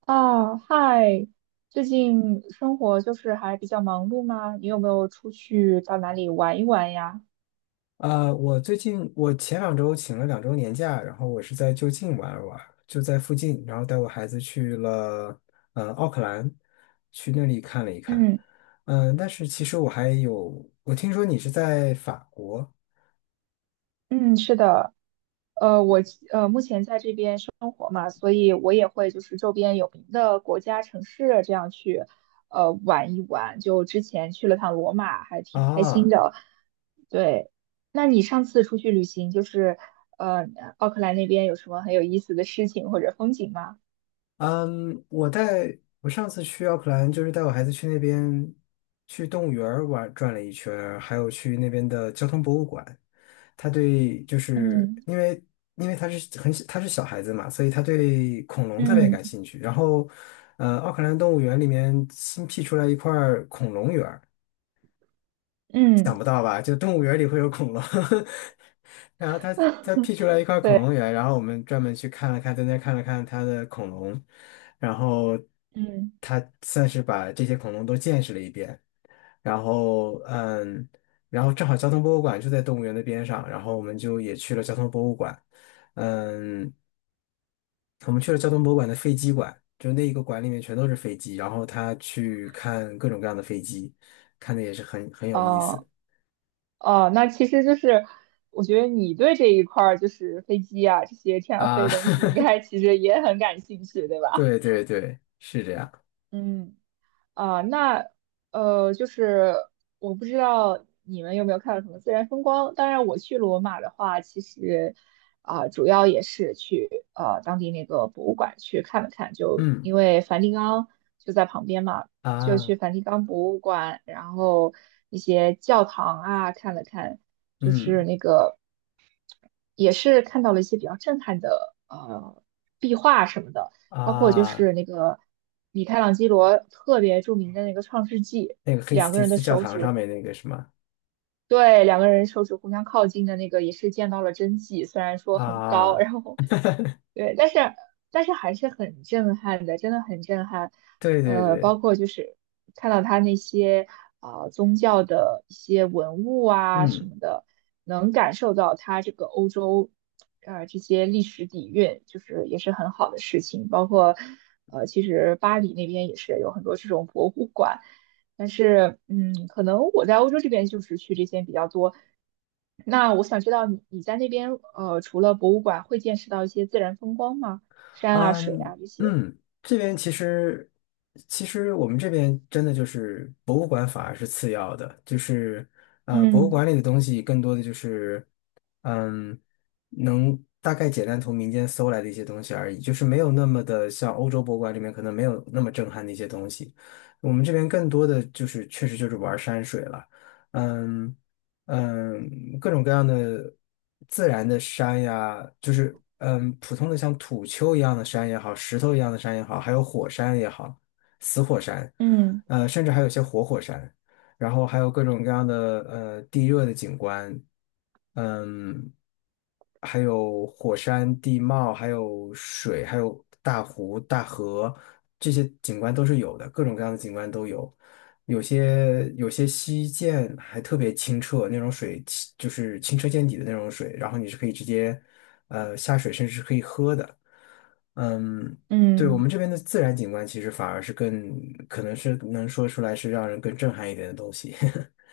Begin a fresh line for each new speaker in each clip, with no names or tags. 啊，嗨，最近生活就是还比较忙碌吗？你有没有出去到哪里玩一玩呀？
呃，我最近我前两周请了两周年假，然后我是在就近玩了玩，就在附近，然后带我孩子去了奥克兰，去那里看了一看。
嗯
但是其实我还有，我听说你是在法国
嗯，是的，呃，我目前在这边生活嘛，所以我也会就是周边有名的国家、城市这样去玩一玩。就之前去了趟罗马，还挺开心
啊，
的。对，那你上次出去旅行，就是呃奥克兰那边有什么很有意思的事情或者风景吗？
嗯，我带我上次去奥克兰，就是带我孩子去那边去动物园儿玩转了一圈儿还有去那边的交通博物馆。就是
嗯
因为他是小孩子嘛，所以他对恐龙特别
嗯。
感兴趣。然后，奥克兰动物园里面新辟出来一块儿恐龙园。
嗯
想不到吧？就动物园里会有恐龙，然后他 他辟出来一块恐
对，
龙园，然后我们专门去看了看，在那看了看他的恐龙，然后
嗯。
他算是把这些恐龙都见识了一遍。然后嗯，然后正好交通博物馆就在动物园的边上，然后我们就也去了交通博物馆，嗯，我们去了交通博物馆的飞机馆，就那一个馆里面全都是飞机，然后他去看各种各样的飞机，看的也是很有意思
哦哦，那其实就是，我觉得你对这一块儿就是飞机啊这些天上飞
啊。
的东西，应 该其实也很感兴趣，对吧？
对对对，是这样。
嗯。啊、那就是我不知道你们有没有看到什么自然风光。当然，我去罗马的话，其实啊、主要也是去当地那个博物馆去看了看，就
嗯
因为梵蒂冈就在旁边嘛，就去
啊，
梵蒂冈博物馆，然后一些教堂啊看了看，就是
嗯
那个。也是看到了一些比较震撼的壁画什么的，包括就
啊，
是那个米开朗基罗特别著名的那个《创世纪》，
那个黑斯
两个
提
人的
斯教
手
堂
指
上面那个什么
对，两个人手指互相靠近的那个也是见到了真迹，虽然说很高，
啊，
然后对，但是还是很震撼的，真的很震撼。
对对
呃，
对，
包括就是看到他那些啊、宗教的一些文物啊什
嗯。
么的，能感受到他这个欧洲啊这些历史底蕴，就是也是很好的事情。包括呃，其实巴黎那边也是有很多这种博物馆。但是，嗯，可能我在欧洲这边就是去这些比较多。那我想知道你在那边，呃，除了博物馆，会见识到一些自然风光吗？山啊、水啊这些。
嗯，这边其实我们这边真的就是博物馆反而是次要的，就是博物馆里
嗯
的东西更多的就是嗯能大概简单从民间搜来的一些东西而已，就是没有那么的像欧洲博物馆里面可能没有那么震撼的一些东西，我们这边更多的就是确实就是玩山水了，嗯。各种各样的自然的山呀，就是普通的像土丘一样的山也好，石头一样的山也好，还有火山也好，死火山，
嗯
甚至还有些活火山，然后还有各种各样的地热的景观，嗯，还有火山地貌，还有水，还有大湖、大河，这些景观都是有的，各种各样的景观都有。有些溪涧还特别清澈，那种水清就是清澈见底的那种水，然后你是可以直接下水，甚至是可以喝的。嗯，对，我们
嗯。
这边的自然景观其实反而是更可能是能说出来是让人更震撼一点的东西。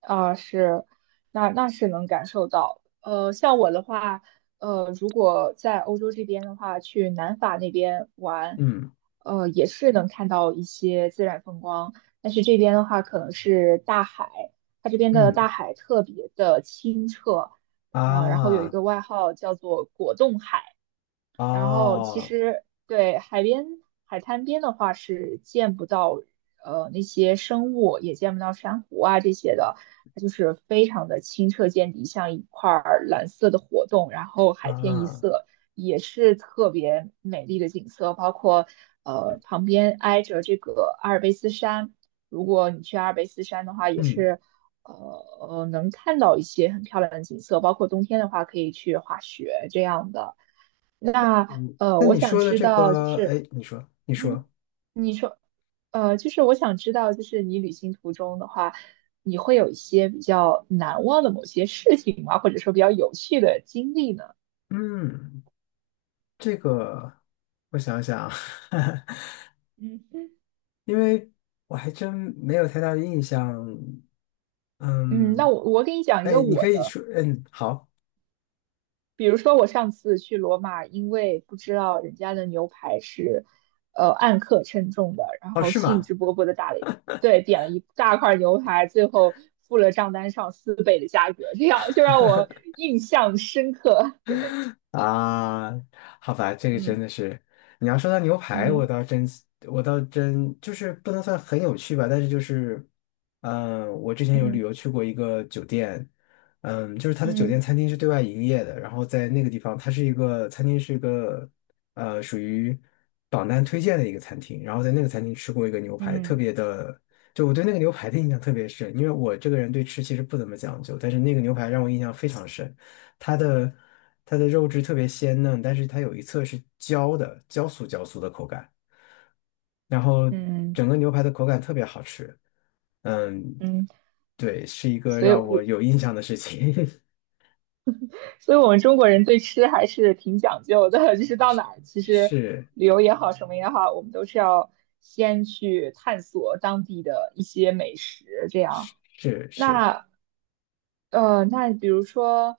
啊，是，那那是能感受到。呃，像我的话，呃，如果在欧洲这边的话，去南法那边玩，
嗯
呃，也是能看到一些自然风光。但是这边的话，可能是大海，它这边的大
嗯
海特别的清澈，呃，然后有一
啊
个外号叫做果冻海。然后其
哦
实对海边海滩边的话是见不到那些生物，也见不到珊瑚啊这些的，它就是非常的清澈见底，像一块儿蓝色的活动，然后海天一
啊
色，也是特别美丽的景色。包括旁边挨着这个阿尔卑斯山，如果你去阿尔卑斯山的话，也
嗯
是呃能看到一些很漂亮的景色，包括冬天的话可以去滑雪这样的。那
嗯，
呃，
那
我
你
想
说的
知
这
道，就
个，
是，
哎，你说你说，
嗯，你说，呃，就是我想知道，就是你旅行途中的话，你会有一些比较难忘的某些事情吗？或者说比较有趣的经历呢？
嗯，这个我想想啊。
嗯
因为我还真没有太大的印象。
嗯，那
嗯，
我给你讲一个
哎，你
我
可以
的，
说，嗯，好，
比如说我上次去罗马，因为不知道人家的牛排是按克称重的，然
哦，
后
是
兴
吗？
致勃勃的打了，对，点了一大块牛排，最后付了账单上四倍的价格，这样就让我印象深刻。对，
啊，好吧，这个真
嗯
的是，你要说到牛排，我
嗯
倒真，我倒真就是不能算很有趣吧，但是就是，我之前有旅
嗯
游去过一个酒店，就是它的酒店
嗯
餐厅是对外营业的，然后在那个地方，它是一个餐厅是一个，属于榜单推荐的一个餐厅，然后在那个餐厅吃过一个牛排，特
嗯
别的，就我对那个牛排的印象特别深，因为我这个人对吃其实不怎么讲究，但是那个牛排让我印象非常深。它的它的肉质特别鲜嫩，但是它有一侧是焦的，焦酥焦酥的口感。然后
嗯
整个牛排的口感特别好吃，嗯，
嗯，
对，是一个
所以
让我
我
有印象的事情，
所以我们中国人对吃还是挺讲究的，就是到哪儿，其实
是
旅游也好，什么也好，我们都是要先去探索当地的一些美食，这样。
是是。
那呃，那比如说，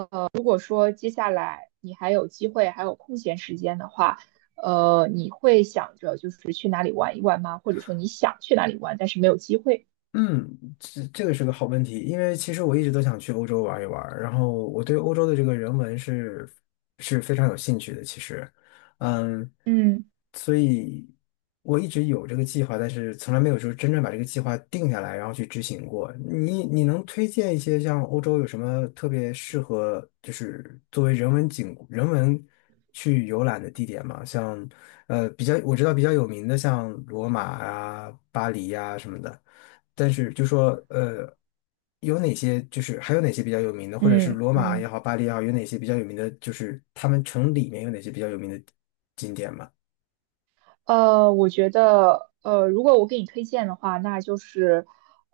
呃，如果说接下来你还有机会，还有空闲时间的话，呃，你会想着就是去哪里玩一玩吗？或者说你想去哪里玩，但是没有机会？
嗯，这个是个好问题，因为其实我一直都想去欧洲玩一玩，然后我对欧洲的这个人文是非常有兴趣的，其实，嗯，
嗯
所以我一直有这个计划，但是从来没有说真正把这个计划定下来，然后去执行过。你能推荐一些像欧洲有什么特别适合，就是作为人文去游览的地点吗？像呃比较我知道比较有名的像罗马啊、巴黎呀、什么的。但是就说有哪些就是还有哪些比较有名的，或者是
嗯
罗马也
嗯。
好，巴黎也好，有哪些比较有名的，就是他们城里面有哪些比较有名的景点吗？
呃，我觉得，呃，如果我给你推荐的话，那就是，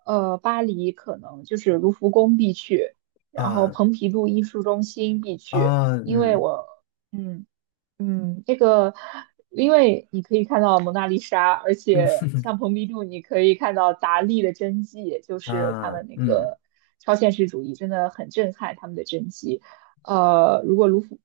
呃，巴黎可能就是卢浮宫必去，然后
啊
蓬皮杜艺术中心必去，
啊
因为
嗯
我，嗯。嗯，这个，因为你可以看到蒙娜丽莎，而且像蓬皮杜，你可以看到达利的真迹，就是他
啊
们那
嗯
个超现实主义真的很震撼，他们的真迹。呃，如果卢浮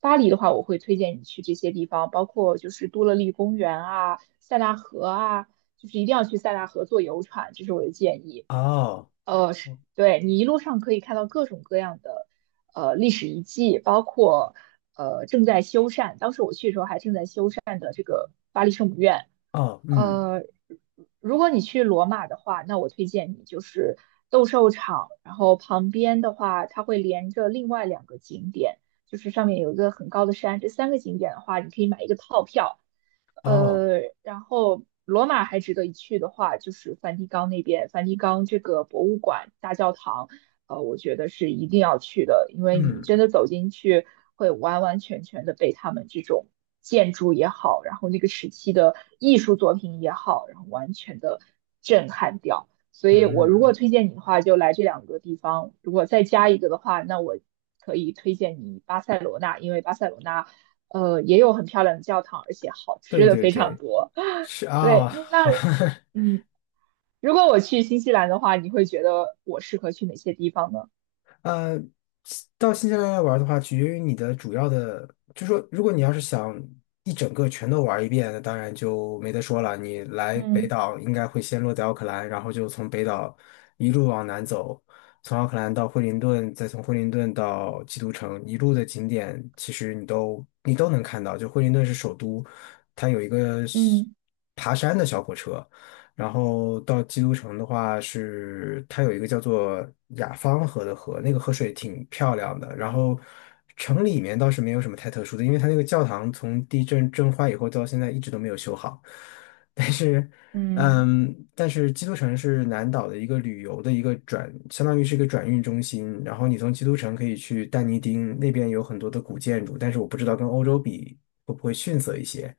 巴黎的话，我会推荐你去这些地方，包括就是多乐丽公园啊、塞纳河啊，就是一定要去塞纳河坐游船，这是我的建议。
哦
呃，是对你一路上可以看到各种各样的历史遗迹，包括呃正在修缮，当时我去的时候还正在修缮的这个巴黎圣母院。
哦嗯
呃，如果你去罗马的话，那我推荐你就是斗兽场，然后旁边的话，它会连着另外两个景点，就是上面有一个很高的山，这三个景点的话，你可以买一个套票，
哦
呃，然后罗马还值得一去的话，就是梵蒂冈那边，梵蒂冈这个博物馆、大教堂，呃，我觉得是一定要去的，因为你
嗯
真的走进去，会完完全全的被他们这种建筑也好，然后那个时期的艺术作品也好，然后完全的震撼掉。所以我如果
嗯，
推荐你的话，就来这两个地方；如果再加一个的话，那我可以推荐你巴塞罗那，因为巴塞罗那。呃，也有很漂亮的教堂，而且好吃
对
的
对
非常
对，
多。
是
对，
啊，
那 嗯，如果我去新西兰的话，你会觉得我适合去哪些地方呢？
呃，到新西兰来玩的话，取决于你的主要的，就说如果你要是想一整个全都玩一遍，那当然就没得说了。你来北
嗯
岛应该会先落在奥克兰，然后就从北岛一路往南走，从奥克兰到惠灵顿，再从惠灵顿到基督城，一路的景点其实你都能看到。就惠灵顿是首都，它有一个是
嗯
爬山的小火车，然后到基督城的话是，它有一个叫做雅芳河的河，那个河水挺漂亮的。然后城里面倒是没有什么太特殊的，因为它那个教堂从地震震坏以后到现在一直都没有修好。但是，
嗯
但是基督城是南岛的一个旅游的一个转，相当于是一个转运中心。然后你从基督城可以去但尼丁那边有很多的古建筑，但是我不知道跟欧洲比会不会逊色一些。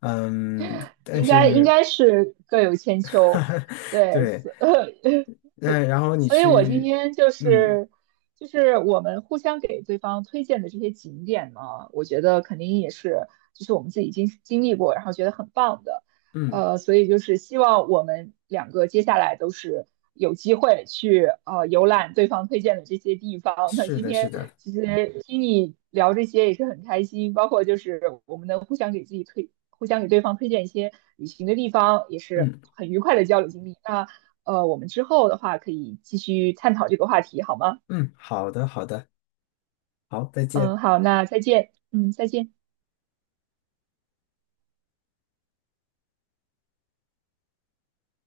嗯，但
应该应
是
该是各有千秋。对，
对。
是
嗯，然后你
所以我今
去，
天就
嗯
是就是我们互相给对方推荐的这些景点呢，我觉得肯定也是就是我们自己经历过，然后觉得很棒的，
嗯，
呃，所以就是希望我们两个接下来都是有机会去游览对方推荐的这些地方。那
是
今
的，是
天
的，
其实听你聊这些也是很开心，包括就是我们能互相给自己推，互相给对方推荐一些旅行的地方，也是
嗯
很愉快的交流经历。那呃，我们之后的话可以继续探讨这个话题，好吗？
嗯，好的，好的，好，再
嗯，
见。
好，那再见。嗯，再见。